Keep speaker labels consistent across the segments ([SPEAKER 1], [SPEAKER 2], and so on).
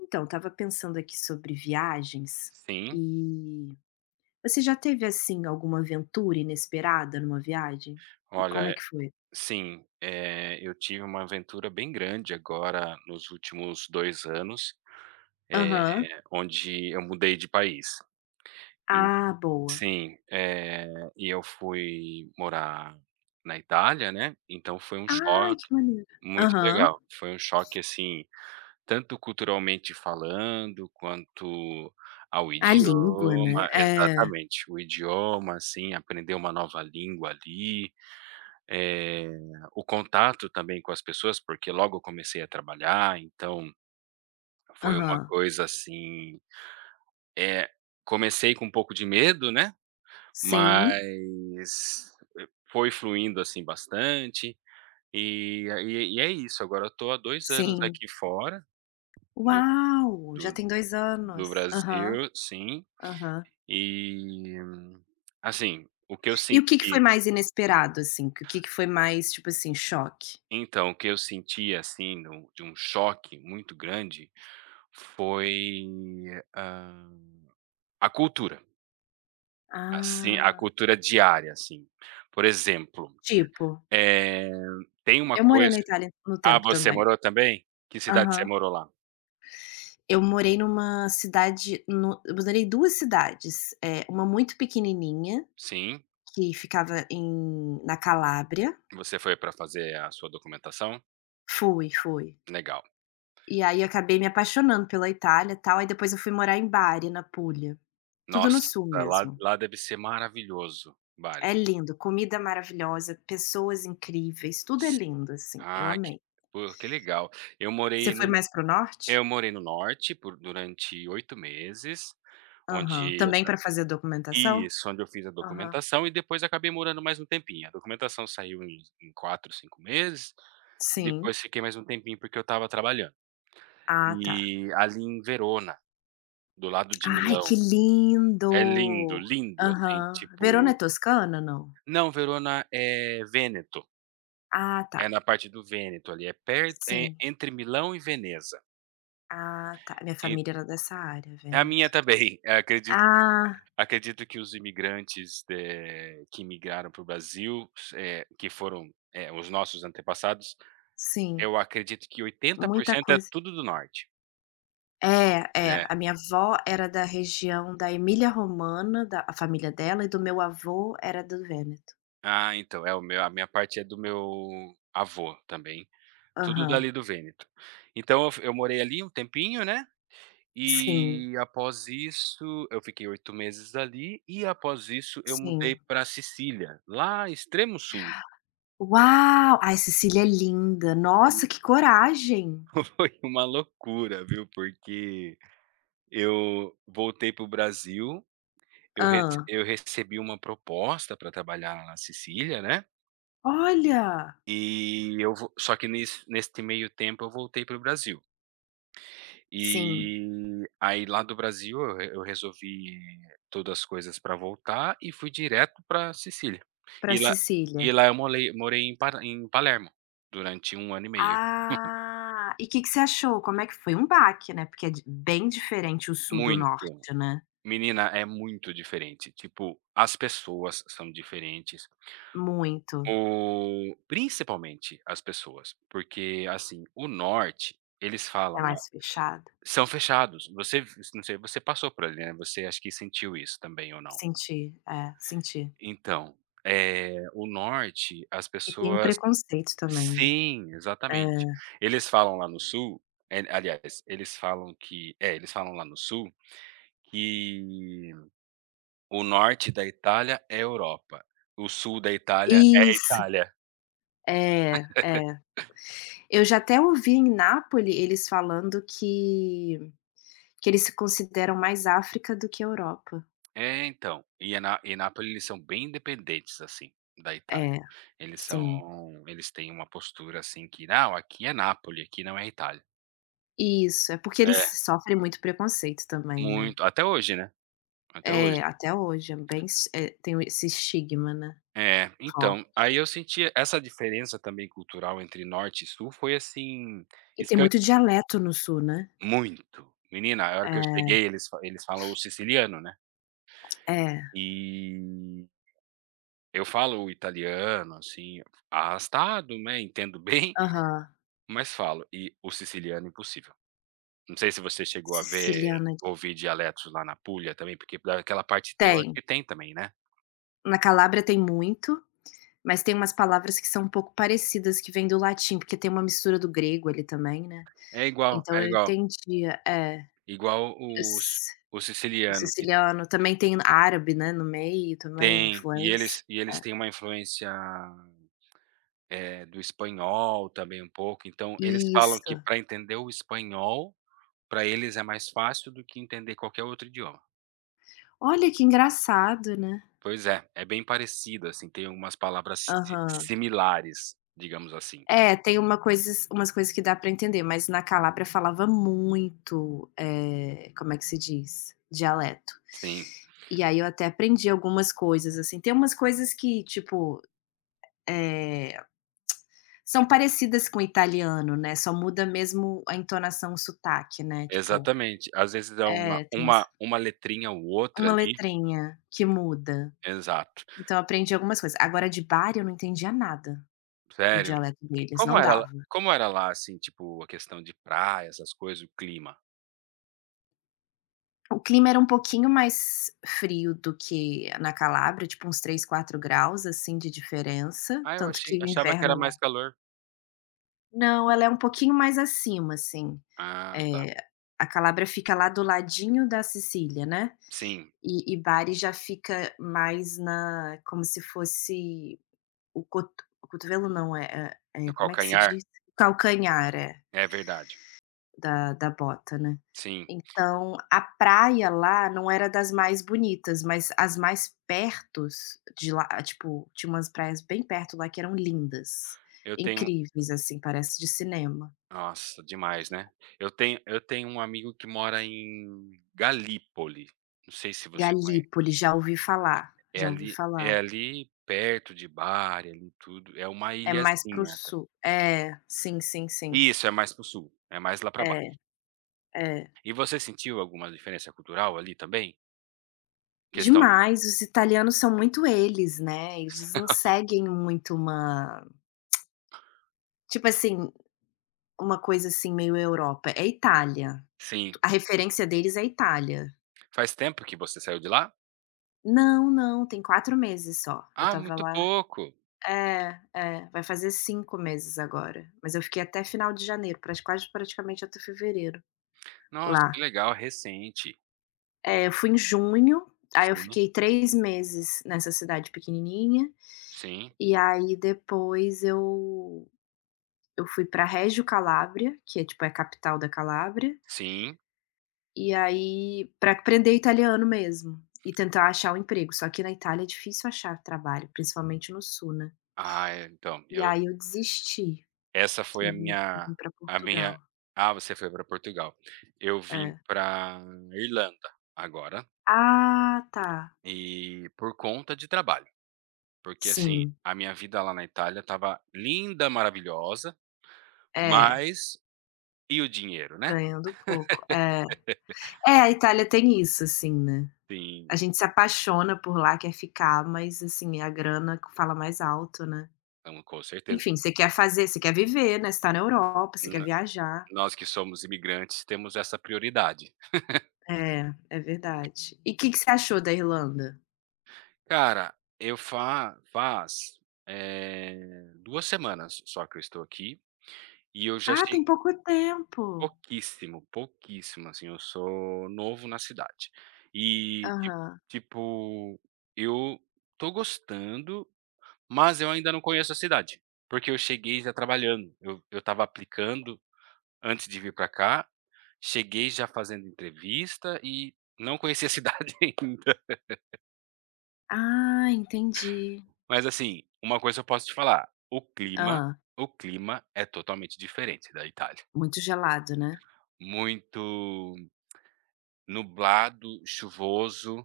[SPEAKER 1] Então, estava pensando aqui sobre viagens
[SPEAKER 2] Sim,
[SPEAKER 1] e você já teve assim alguma aventura inesperada numa viagem? E como
[SPEAKER 2] olha,
[SPEAKER 1] é que foi?
[SPEAKER 2] sim, eu tive uma aventura bem grande agora nos últimos 2 anos, eh,
[SPEAKER 1] Aham.
[SPEAKER 2] onde eu mudei de país. E
[SPEAKER 1] Ah, boa.
[SPEAKER 2] sim, e eu fui morar na Itália, né, então foi um
[SPEAKER 1] Ai, que
[SPEAKER 2] choque
[SPEAKER 1] maneiro.
[SPEAKER 2] muito
[SPEAKER 1] Aham.
[SPEAKER 2] legal. Foi um choque, assim, tanto culturalmente falando, quanto ao
[SPEAKER 1] A língua, né?
[SPEAKER 2] idioma
[SPEAKER 1] É.
[SPEAKER 2] exatamente, o idioma, assim, aprender uma nova língua ali. Eh, o contato também com as pessoas, porque logo eu comecei a trabalhar, então foi uma
[SPEAKER 1] Aham.
[SPEAKER 2] coisa assim, eh, comecei com um pouco de medo, né,
[SPEAKER 1] Sim,
[SPEAKER 2] mas foi fluindo, assim, bastante, e é isso, agora eu tô há 2 anos
[SPEAKER 1] sim.
[SPEAKER 2] aqui fora do
[SPEAKER 1] Uau! Já
[SPEAKER 2] do
[SPEAKER 1] tem 2
[SPEAKER 2] do
[SPEAKER 1] anos. Aham,
[SPEAKER 2] Brasil, sim,
[SPEAKER 1] aham.
[SPEAKER 2] e, assim, o que eu
[SPEAKER 1] E o que que foi
[SPEAKER 2] senti
[SPEAKER 1] mais inesperado, assim? O que que foi mais, tipo assim, choque?
[SPEAKER 2] então, o que eu senti, assim, de um choque muito grande foi, hã, a cultura, assim, a
[SPEAKER 1] Ah,
[SPEAKER 2] cultura diária, assim. Por exemplo,
[SPEAKER 1] tipo,
[SPEAKER 2] eh, tem uma
[SPEAKER 1] eu morei
[SPEAKER 2] coisa.
[SPEAKER 1] na Itália no
[SPEAKER 2] Ah,
[SPEAKER 1] tempo
[SPEAKER 2] você
[SPEAKER 1] também.
[SPEAKER 2] morou também? Que cidade você
[SPEAKER 1] Aham.
[SPEAKER 2] morou lá?
[SPEAKER 1] Eu morei numa cidade no eu morei duas cidades, uma muito pequenininha,
[SPEAKER 2] Sim.
[SPEAKER 1] que ficava na Calábria.
[SPEAKER 2] Você foi para fazer a sua documentação?
[SPEAKER 1] Fui, fui.
[SPEAKER 2] Legal.
[SPEAKER 1] E aí eu acabei me apaixonando pela Itália, e tal, aí depois eu fui morar em Bari, na Puglia. Tudo
[SPEAKER 2] Nossa,
[SPEAKER 1] no sul
[SPEAKER 2] lá
[SPEAKER 1] mesmo.
[SPEAKER 2] lá deve ser maravilhoso,
[SPEAKER 1] É
[SPEAKER 2] Bari.
[SPEAKER 1] lindo, comida maravilhosa, pessoas incríveis, tudo é
[SPEAKER 2] S
[SPEAKER 1] lindo, assim, eu
[SPEAKER 2] ah, que
[SPEAKER 1] amei.
[SPEAKER 2] Pô, que legal. Eu
[SPEAKER 1] Você
[SPEAKER 2] morei
[SPEAKER 1] foi
[SPEAKER 2] no
[SPEAKER 1] mais pro
[SPEAKER 2] eu
[SPEAKER 1] norte?
[SPEAKER 2] morei no norte por durante 8 meses,
[SPEAKER 1] Aham.
[SPEAKER 2] onde
[SPEAKER 1] Também para fazer documentação?
[SPEAKER 2] isso, onde eu fiz a
[SPEAKER 1] Aham.
[SPEAKER 2] documentação e depois acabei morando mais um tempinho. A documentação saiu em 4, 5 meses, e
[SPEAKER 1] Sim.
[SPEAKER 2] depois fiquei mais um tempinho, porque eu estava trabalhando.
[SPEAKER 1] Ah, tá.
[SPEAKER 2] E ali em Verona, do lado de
[SPEAKER 1] Ai, que
[SPEAKER 2] Milão. É lindo,
[SPEAKER 1] lindo!
[SPEAKER 2] lindo, assim,
[SPEAKER 1] Aham. Verona é
[SPEAKER 2] tipo.
[SPEAKER 1] toscana, não?
[SPEAKER 2] Não, Verona é Vêneto,
[SPEAKER 1] Ah, tá.
[SPEAKER 2] é na parte do Vêneto ali, é perto é
[SPEAKER 1] Sim.
[SPEAKER 2] entre Milão e Veneza.
[SPEAKER 1] Ah, tá. Minha
[SPEAKER 2] En
[SPEAKER 1] família era dessa área,
[SPEAKER 2] é a minha
[SPEAKER 1] Vêneto.
[SPEAKER 2] também, acredito
[SPEAKER 1] Ah,
[SPEAKER 2] acredito que os imigrantes, que migraram para o Brasil, que foram, os nossos antepassados.
[SPEAKER 1] sim.
[SPEAKER 2] Eu acredito que oitenta por
[SPEAKER 1] Muita
[SPEAKER 2] cento é
[SPEAKER 1] coisa.
[SPEAKER 2] tudo do norte.
[SPEAKER 1] É, é.
[SPEAKER 2] É.
[SPEAKER 1] A minha avó era da região da Emília-Romana, da a família dela, e do meu avô era do Vêneto.
[SPEAKER 2] Ah, então, é o meu a minha parte é do meu avô também, tudo
[SPEAKER 1] Aham.
[SPEAKER 2] dali do Vêneto. Então eu morei ali um tempinho, né,
[SPEAKER 1] Sim,
[SPEAKER 2] e após isso eu fiquei 8 meses ali, e após isso eu mudei
[SPEAKER 1] sim.
[SPEAKER 2] para Sicília, lá extremo sul.
[SPEAKER 1] Uau! Ai, Sicília é linda. Nossa, que coragem.
[SPEAKER 2] foi uma loucura, viu, porque eu voltei para o Brasil,
[SPEAKER 1] Ah.
[SPEAKER 2] eu recebi uma proposta para trabalhar na Sicília, né.
[SPEAKER 1] Olha!
[SPEAKER 2] E eu vo Só que nesse neste meio tempo eu voltei para o Brasil.
[SPEAKER 1] Sim.
[SPEAKER 2] E aí lá do Brasil eu resolvi todas as coisas para voltar e fui direto para Sicília.
[SPEAKER 1] Para
[SPEAKER 2] E lá
[SPEAKER 1] Sicília.
[SPEAKER 2] e lá eu morei em Par em Palermo durante 1 ano e meio.
[SPEAKER 1] Ah, e que você achou? Como é que foi? Um baque, né, porque é di bem diferente o sul do
[SPEAKER 2] Muito.
[SPEAKER 1] norte, né.
[SPEAKER 2] Menina, é muito diferente, tipo, as pessoas são diferentes.
[SPEAKER 1] Muito.
[SPEAKER 2] O Principalmente as pessoas, porque, assim, o norte, eles
[SPEAKER 1] É
[SPEAKER 2] falam.
[SPEAKER 1] mais fechado.
[SPEAKER 2] São fechados. Você Não sei, você passou por ali, né, você acho que sentiu isso também ou não?
[SPEAKER 1] Senti, é, senti.
[SPEAKER 2] Então, o norte, as
[SPEAKER 1] E tem um
[SPEAKER 2] pessoas.
[SPEAKER 1] preconceito também, né.
[SPEAKER 2] Sim,
[SPEAKER 1] É.
[SPEAKER 2] exatamente. Eles falam lá no sul, aliás, eles falam lá no sul que o norte da Itália é Europa, o sul da
[SPEAKER 1] Isso.
[SPEAKER 2] Itália.
[SPEAKER 1] É, é. Eu já até ouvi em Nápole eles falando que eles se consideram mais África do que Europa.
[SPEAKER 2] É, então, e a Na e Nápoles eles são bem independentes, assim, da Itália.
[SPEAKER 1] É,
[SPEAKER 2] Eles são
[SPEAKER 1] sim.
[SPEAKER 2] Eles têm uma postura, assim, que: "Não, aqui é Nápole, aqui não é Itália".
[SPEAKER 1] Isso, é porque
[SPEAKER 2] É,
[SPEAKER 1] eles sofrem muito preconceito também, né.
[SPEAKER 2] muito. Até hoje, né, até hoje.
[SPEAKER 1] É, até hoje é bem tem esse estigma, né,
[SPEAKER 2] É, então,
[SPEAKER 1] forte.
[SPEAKER 2] aí eu senti essa diferença também cultural entre norte e sul foi, assim,
[SPEAKER 1] E tem
[SPEAKER 2] escan
[SPEAKER 1] muito dialeto no sul, né.
[SPEAKER 2] muito. Menina, a hora que eu
[SPEAKER 1] É,
[SPEAKER 2] cheguei eles falam o siciliano, né,
[SPEAKER 1] é,
[SPEAKER 2] e eu falo o italiano, assim, arrastado, né, entendo bem,
[SPEAKER 1] aham.
[SPEAKER 2] mas falo. E o siciliano impossível. Não sei se você chegou a ver,
[SPEAKER 1] Siciliana
[SPEAKER 2] ouvir dialetos lá na Puglia também, porque daquela parte tem eu acho
[SPEAKER 1] tem.
[SPEAKER 2] que tem também, né.
[SPEAKER 1] Na Calábria tem muito, mas tem umas palavras que são um pouco parecidas que vêm do latim, porque tem uma mistura do grego ali também, né.
[SPEAKER 2] É igual,
[SPEAKER 1] Então
[SPEAKER 2] é
[SPEAKER 1] eu
[SPEAKER 2] igual.
[SPEAKER 1] entendia é,
[SPEAKER 2] Igual
[SPEAKER 1] eu
[SPEAKER 2] os
[SPEAKER 1] si
[SPEAKER 2] O
[SPEAKER 1] o
[SPEAKER 2] siciliano que
[SPEAKER 1] siciliano também tem árabe, né, no meio também,
[SPEAKER 2] tem,
[SPEAKER 1] influência.
[SPEAKER 2] e eles têm uma influência, do espanhol também um pouco, então eles falam
[SPEAKER 1] Isso.
[SPEAKER 2] que para entender o espanhol, para eles é mais fácil do que entender qualquer outro idioma.
[SPEAKER 1] Olha que engraçado, né.
[SPEAKER 2] Pois é, é bem parecido, assim, tem algumas palavras si si
[SPEAKER 1] Aham.
[SPEAKER 2] similares, digamos assim.
[SPEAKER 1] É, tem umas coisas que dá pra entender, mas na Calábria falava muito, como é que se diz? Dialeto.
[SPEAKER 2] Sim.
[SPEAKER 1] E aí eu até aprendi algumas coisas, assim, tem umas coisas que, tipo, eh, são parecidas com o italiano, né, só muda mesmo a entonação, o sotaque, né, tipo
[SPEAKER 2] Exatamente. Às vezes é uma
[SPEAKER 1] tem
[SPEAKER 2] uma uma letrinha ou outra
[SPEAKER 1] uma
[SPEAKER 2] ali.
[SPEAKER 1] letrinha que muda.
[SPEAKER 2] Exato.
[SPEAKER 1] Então eu aprendi algumas coisas. Agora de Bari eu não entendia nada, o
[SPEAKER 2] Sério.
[SPEAKER 1] dialeto deles, não dava.
[SPEAKER 2] Como era lá, assim, tipo, a questão de praia, essas coisas, o clima?
[SPEAKER 1] O clima era um pouquinho mais frio do que na Calábria, tipo uns 3, 4 graus, assim, de diferença,
[SPEAKER 2] Ah, eu
[SPEAKER 1] tanto
[SPEAKER 2] achei
[SPEAKER 1] que o
[SPEAKER 2] achava que era
[SPEAKER 1] inverno lá
[SPEAKER 2] mais calor.
[SPEAKER 1] não, ela é um pouquinho mais acima, assim,
[SPEAKER 2] Ah, tá.
[SPEAKER 1] eh, a Calábria fica lá do ladinho da Sicília, né,
[SPEAKER 2] Sim,
[SPEAKER 1] e Bari já fica mais na como se fosse o coto o cotovelo não,
[SPEAKER 2] no
[SPEAKER 1] como é que se
[SPEAKER 2] calcanhar.
[SPEAKER 1] diz? Calcanhar, é.
[SPEAKER 2] É verdade.
[SPEAKER 1] Da bota, né.
[SPEAKER 2] Sim.
[SPEAKER 1] Então, a praia lá não era das mais bonitas, mas as mais perto de lá tipo, tinha umas praias bem perto lá que eram lindas,
[SPEAKER 2] Eu tenho
[SPEAKER 1] incríveis, assim, parece de cinema.
[SPEAKER 2] Nossa, demais, né. Eu tenho um amigo que mora em Galípoli, não sei se você conhece.
[SPEAKER 1] Galípoli, já ouvi falar, já ouvi
[SPEAKER 2] É
[SPEAKER 1] falar.
[SPEAKER 2] ali perto de Bari, ali tudo. É uma
[SPEAKER 1] É mais para o
[SPEAKER 2] ilhazinha.
[SPEAKER 1] sul. É, sim, sim, sim.
[SPEAKER 2] Isso, é mais para o sul, é mais lá para
[SPEAKER 1] É,
[SPEAKER 2] baixo.
[SPEAKER 1] é.
[SPEAKER 2] E você sentiu alguma diferença cultural ali também? Questão de
[SPEAKER 1] Demais, os italianos são muito eles, né, eles não seguem muito uma tipo assim, uma coisa assim meio Europa, é Itália.
[SPEAKER 2] Sim.
[SPEAKER 1] A referência deles é Itália.
[SPEAKER 2] Faz tempo que você saiu de lá?
[SPEAKER 1] Não, não, tem 4 meses só. Eu
[SPEAKER 2] Ah,
[SPEAKER 1] estava
[SPEAKER 2] muito
[SPEAKER 1] lá
[SPEAKER 2] pouco.
[SPEAKER 1] vai fazer 5 meses agora, mas eu fiquei até final de janeiro, prati quase praticamente até fevereiro
[SPEAKER 2] Nossa, que
[SPEAKER 1] lá.
[SPEAKER 2] legal, recente.
[SPEAKER 1] É, eu fui em junho, aí eu
[SPEAKER 2] Sim,
[SPEAKER 1] fiquei 3 meses nessa cidade pequenininha,
[SPEAKER 2] sim,
[SPEAKER 1] e aí depois eu fui pra Reggio Calabria, que é tipo, é a capital da Calábria.
[SPEAKER 2] sim.
[SPEAKER 1] E aí para aprender italiano mesmo, e tentar achar um emprego, só que na Itália é difícil achar trabalho, principalmente no sul, né.
[SPEAKER 2] Ah, é, então,
[SPEAKER 1] E
[SPEAKER 2] eu
[SPEAKER 1] aí eu desisti
[SPEAKER 2] essa foi
[SPEAKER 1] e vim e vim pra
[SPEAKER 2] a
[SPEAKER 1] Portugal.
[SPEAKER 2] minha ah, você foi para Portugal. Eu vim
[SPEAKER 1] É.
[SPEAKER 2] para Irlanda agora,
[SPEAKER 1] Ah, tá.
[SPEAKER 2] e por conta de trabalho, porque, assim,
[SPEAKER 1] Sim,
[SPEAKER 2] a minha vida lá na Itália estava linda, maravilhosa,
[SPEAKER 1] é,
[SPEAKER 2] mas e o dinheiro, né.
[SPEAKER 1] ganhando pouco. É. É, a Itália tem isso, assim, né. A
[SPEAKER 2] Sim,
[SPEAKER 1] gente se apaixona por lá, quer ficar, mas, assim, a grana fala mais alto, né.
[SPEAKER 2] então com certeza.
[SPEAKER 1] Enfim, você quer viver, né, você tá na Europa, você quer
[SPEAKER 2] N
[SPEAKER 1] viajar.
[SPEAKER 2] Nós que somos imigrantes temos essa prioridade.
[SPEAKER 1] É, é verdade. E o que que você achou da Irlanda?
[SPEAKER 2] Cara, eu fa faz, eh, 2 semanas só que eu estou aqui, e eu já
[SPEAKER 1] Ah,
[SPEAKER 2] achei
[SPEAKER 1] tem pouco tempo.
[SPEAKER 2] pouquíssimo, pouquíssimo, assim, eu sou novo na cidade. E ti
[SPEAKER 1] Aham.
[SPEAKER 2] tipo, eu tô gostando, mas eu ainda não conheço a cidade, porque eu cheguei já trabalhando, eu tava aplicando. Antes de vir para cá, cheguei já fazendo entrevista e não conhecia a cidade ainda.
[SPEAKER 1] Ah, entendi.
[SPEAKER 2] Mas assim, uma coisa eu posso te falar,
[SPEAKER 1] Hã.
[SPEAKER 2] o clima é totalmente diferente da Itália.
[SPEAKER 1] Muito gelado, né?
[SPEAKER 2] Muito nublado, chuvoso,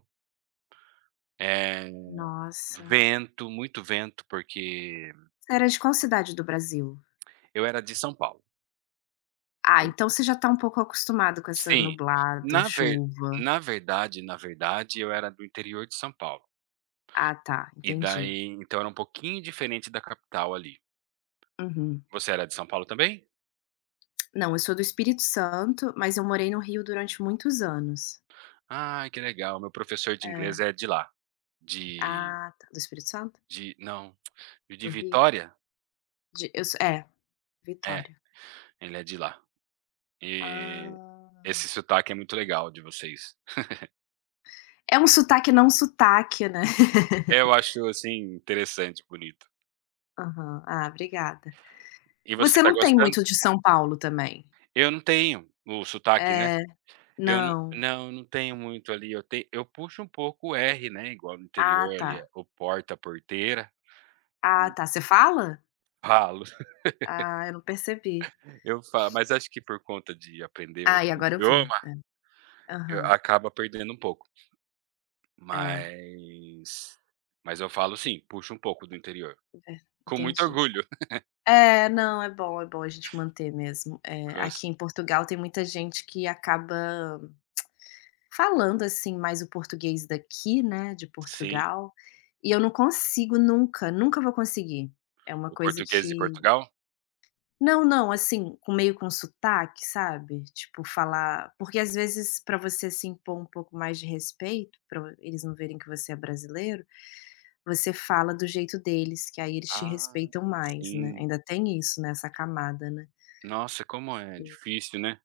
[SPEAKER 2] eh,
[SPEAKER 1] Nossa.
[SPEAKER 2] vento, muito vento, porque
[SPEAKER 1] Você era de qual cidade do Brasil?
[SPEAKER 2] eu era de São Paulo.
[SPEAKER 1] Ah, então você já tá um pouco acostumado com essa
[SPEAKER 2] Sim,
[SPEAKER 1] nublado,
[SPEAKER 2] na ver
[SPEAKER 1] chuva.
[SPEAKER 2] na verdade, eu era do interior de São Paulo,
[SPEAKER 1] Ah, tá,
[SPEAKER 2] e
[SPEAKER 1] entendi.
[SPEAKER 2] daí então era um pouquinho diferente da capital ali.
[SPEAKER 1] Uhum.
[SPEAKER 2] Você era de São Paulo também?
[SPEAKER 1] Não, eu sou do Espírito Santo, mas eu morei no Rio durante muitos anos.
[SPEAKER 2] Ah, que legal. Meu professor de inglês
[SPEAKER 1] É.
[SPEAKER 2] é de lá, de
[SPEAKER 1] Ah, tá. Do Espírito Santo?
[SPEAKER 2] de não, de
[SPEAKER 1] Do Rio?
[SPEAKER 2] Vitória?
[SPEAKER 1] De eu sou é,
[SPEAKER 2] É,
[SPEAKER 1] Vitória.
[SPEAKER 2] ele é de lá. E
[SPEAKER 1] Ah.
[SPEAKER 2] esse sotaque é muito legal de vocês.
[SPEAKER 1] É um sotaque não sotaque, né.
[SPEAKER 2] Eu acho, assim, interessante, bonito.
[SPEAKER 1] Aham. Ah, obrigada.
[SPEAKER 2] E você
[SPEAKER 1] Você
[SPEAKER 2] está
[SPEAKER 1] não tem
[SPEAKER 2] gostando?
[SPEAKER 1] muito de São Paulo também?
[SPEAKER 2] Eu não tenho o sotaque, né.
[SPEAKER 1] É.
[SPEAKER 2] Eu não,
[SPEAKER 1] Não.
[SPEAKER 2] não, não tenho muito ali, eu puxo um pouco o R, né, igual no
[SPEAKER 1] Ah,
[SPEAKER 2] interior
[SPEAKER 1] tá.
[SPEAKER 2] ali, o porta, porteira.
[SPEAKER 1] Ah,
[SPEAKER 2] Hum,
[SPEAKER 1] tá. Você fala?
[SPEAKER 2] falo,
[SPEAKER 1] Ah, eu não percebi.
[SPEAKER 2] eu falo, mas acho que por conta de aprender
[SPEAKER 1] Ah,
[SPEAKER 2] outro
[SPEAKER 1] e agora eu vi.
[SPEAKER 2] idioma,
[SPEAKER 1] É.
[SPEAKER 2] eu
[SPEAKER 1] Aham.
[SPEAKER 2] acaba perdendo um pouco.
[SPEAKER 1] É,
[SPEAKER 2] Mas mas eu falo sim, puxo um pouco do interior.
[SPEAKER 1] é.
[SPEAKER 2] Com muito
[SPEAKER 1] Entendi.
[SPEAKER 2] orgulho.
[SPEAKER 1] É, não, é bom a gente manter mesmo.
[SPEAKER 2] Cans
[SPEAKER 1] Aqui em Portugal tem muita gente que acaba falando, assim, mais o português daqui, né, de
[SPEAKER 2] Sim.
[SPEAKER 1] Portugal, e eu não consigo nunca, nunca vou conseguir. É uma
[SPEAKER 2] O
[SPEAKER 1] coisa
[SPEAKER 2] português de
[SPEAKER 1] que
[SPEAKER 2] Portugal?
[SPEAKER 1] não, não, assim, com meio com sotaque, sabe, tipo falar porque às vezes para você se impor um pouco mais de respeito, para eles não verem que você é brasileiro, você fala do jeito deles, que aí eles te
[SPEAKER 2] Ah,
[SPEAKER 1] respeitam mais, né,
[SPEAKER 2] sim.
[SPEAKER 1] ainda tem isso, nessa camada, né.
[SPEAKER 2] Nossa, como é difícil, né.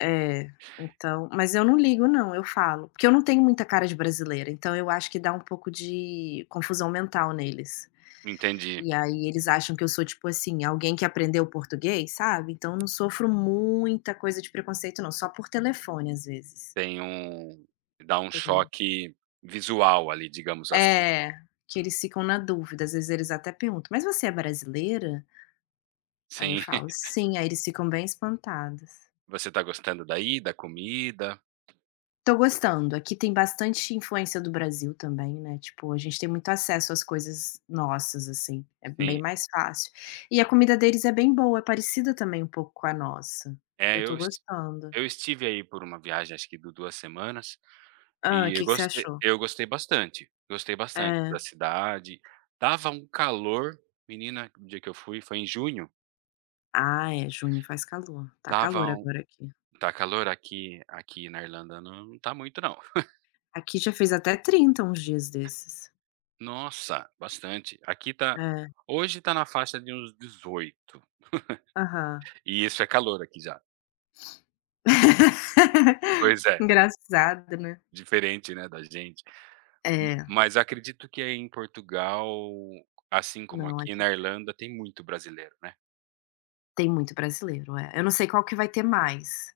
[SPEAKER 1] É, então mas eu não ligo não, eu falo, porque eu não tenho muita cara de brasileira, então eu acho que dá um pouco de confusão mental neles.
[SPEAKER 2] Entendi.
[SPEAKER 1] E aí eles acham que eu sou, tipo assim, alguém que aprendeu português, sabe, então eu não sofro muita coisa de preconceito não, só por telefone às vezes.
[SPEAKER 2] Tem um Dá um
[SPEAKER 1] Tem um
[SPEAKER 2] choque visual ali, digamos assim.
[SPEAKER 1] É que eles ficam na dúvida, às vezes eles até perguntam: "Mas você é brasileira?" Aí eu
[SPEAKER 2] Sim.
[SPEAKER 1] falo: "Sim", aí eles ficam bem espantados.
[SPEAKER 2] Você tá gostando daí, da comida?
[SPEAKER 1] Tô gostando. Aqui tem bastante influência do Brasil também, né, tipo, a gente tem muito acesso às coisas nossas, assim, é bem
[SPEAKER 2] Sim.
[SPEAKER 1] mais fácil. E a comida deles é bem boa, é parecida também um pouco com a nossa.
[SPEAKER 2] É,
[SPEAKER 1] Eu tô gostando.
[SPEAKER 2] eu estive aí por uma viagem, acho que de 2 semanas.
[SPEAKER 1] Hã,
[SPEAKER 2] E eu
[SPEAKER 1] que você
[SPEAKER 2] gostei
[SPEAKER 1] achou?
[SPEAKER 2] eu gostei bastante, gostei bastante
[SPEAKER 1] É.
[SPEAKER 2] da cidade. Estava um calor, menina, o dia que eu fui foi em junho.
[SPEAKER 1] Ah, é, junho faz calor. Tá
[SPEAKER 2] Estava
[SPEAKER 1] calor
[SPEAKER 2] um
[SPEAKER 1] agora aqui.
[SPEAKER 2] Tá calor aqui na Irlanda, não tá muito não.
[SPEAKER 1] Aqui já fez até 30 uns dias desses.
[SPEAKER 2] Nossa, bastante. Aqui tá
[SPEAKER 1] É.
[SPEAKER 2] Hoje tá na faixa de uns 18,
[SPEAKER 1] Aham.
[SPEAKER 2] e isso é calor aqui já. Pois é,
[SPEAKER 1] Engraçado, né.
[SPEAKER 2] diferente, né, da gente. M
[SPEAKER 1] É.
[SPEAKER 2] mas acredito que aí em Portugal, assim como
[SPEAKER 1] Não,
[SPEAKER 2] aqui
[SPEAKER 1] aqui
[SPEAKER 2] na Irlanda, tem muito brasileiro, né.
[SPEAKER 1] tem muito brasileiro, é. Eu não sei qual que vai ter mais.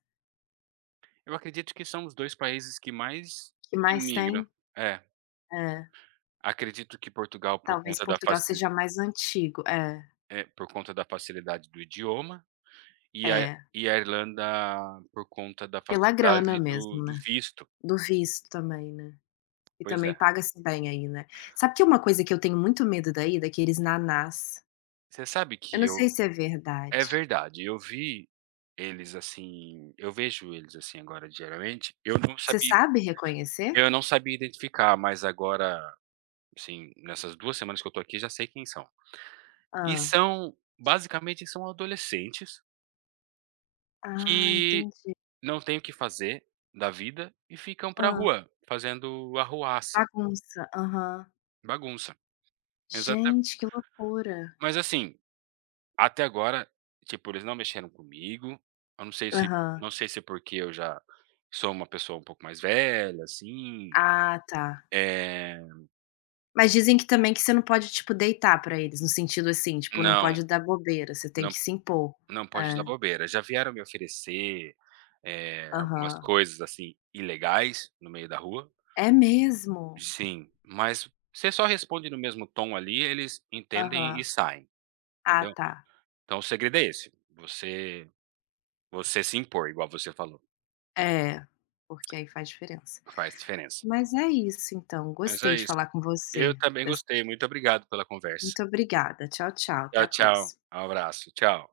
[SPEAKER 2] Eu acredito que são os 2 países que mais
[SPEAKER 1] Que mais
[SPEAKER 2] imigram.
[SPEAKER 1] tem?
[SPEAKER 2] É,
[SPEAKER 1] É,
[SPEAKER 2] acredito que Portugal
[SPEAKER 1] talvez Portugal seja mais antigo. É,
[SPEAKER 2] por conta da facilidade do idioma, e a
[SPEAKER 1] é,
[SPEAKER 2] e a Irlanda por conta da
[SPEAKER 1] pela grana
[SPEAKER 2] facilidade do
[SPEAKER 1] mesmo,
[SPEAKER 2] do
[SPEAKER 1] né,
[SPEAKER 2] visto.
[SPEAKER 1] do visto também, né, e
[SPEAKER 2] Pois é.
[SPEAKER 1] também paga-se bem aí, né. Sabe que é uma coisa que eu tenho muito medo daí, daqueles "nanás",
[SPEAKER 2] Você sabe
[SPEAKER 1] eu
[SPEAKER 2] que
[SPEAKER 1] não
[SPEAKER 2] eu
[SPEAKER 1] sei se é
[SPEAKER 2] É
[SPEAKER 1] verdade.
[SPEAKER 2] verdade, eu vejo eles, assim, agora diariamente,
[SPEAKER 1] Você sabe reconhecer?
[SPEAKER 2] eu não sabia identificar, mas agora, assim, nessas 2 semanas que eu tô aqui, já sei quem são.
[SPEAKER 1] Ah.
[SPEAKER 2] Basicamente são adolescentes
[SPEAKER 1] Ah,
[SPEAKER 2] que
[SPEAKER 1] entendi.
[SPEAKER 2] não tem o que fazer da vida e ficam pra
[SPEAKER 1] Ah.
[SPEAKER 2] rua, fazendo arruaça,
[SPEAKER 1] Bagunça. Aham.
[SPEAKER 2] bagunça. Exata
[SPEAKER 1] Gente, que loucura.
[SPEAKER 2] Mas assim, até agora, tipo, eles não mexeram comigo, eu não sei se
[SPEAKER 1] Aham.
[SPEAKER 2] é porque eu já sou uma pessoa um pouco mais velha, assim,
[SPEAKER 1] Ah, tá.
[SPEAKER 2] eh,
[SPEAKER 1] Mas dizem que também que você não pode, tipo, deitar pra eles, no sentido assim, tipo, não
[SPEAKER 2] não,
[SPEAKER 1] pode dar bobeira, você tem
[SPEAKER 2] não
[SPEAKER 1] que se impor.
[SPEAKER 2] não pode dar
[SPEAKER 1] É.
[SPEAKER 2] bobeira. Já vieram me oferecer, algumas
[SPEAKER 1] Aham.
[SPEAKER 2] coisas, assim, ilegais no meio da rua.
[SPEAKER 1] É mesmo?
[SPEAKER 2] Sim, mas você só responde no mesmo tom ali, eles entendem e
[SPEAKER 1] Aham.
[SPEAKER 2] saem.
[SPEAKER 1] Ah,
[SPEAKER 2] Entendeu?
[SPEAKER 1] tá.
[SPEAKER 2] Então o segredo é esse, você se impor, igual você falou,
[SPEAKER 1] É, porque aí faz diferença.
[SPEAKER 2] faz diferença.
[SPEAKER 1] Mas é isso então,
[SPEAKER 2] Mas
[SPEAKER 1] gostei
[SPEAKER 2] é
[SPEAKER 1] de
[SPEAKER 2] isso.
[SPEAKER 1] falar com
[SPEAKER 2] Eu
[SPEAKER 1] você,
[SPEAKER 2] também
[SPEAKER 1] des
[SPEAKER 2] gostei, muito obrigado pela conversa.
[SPEAKER 1] muito obrigada. Tchau, tchau, até
[SPEAKER 2] Tchau,
[SPEAKER 1] a
[SPEAKER 2] tchau,
[SPEAKER 1] próxima.
[SPEAKER 2] um abraço, tchau.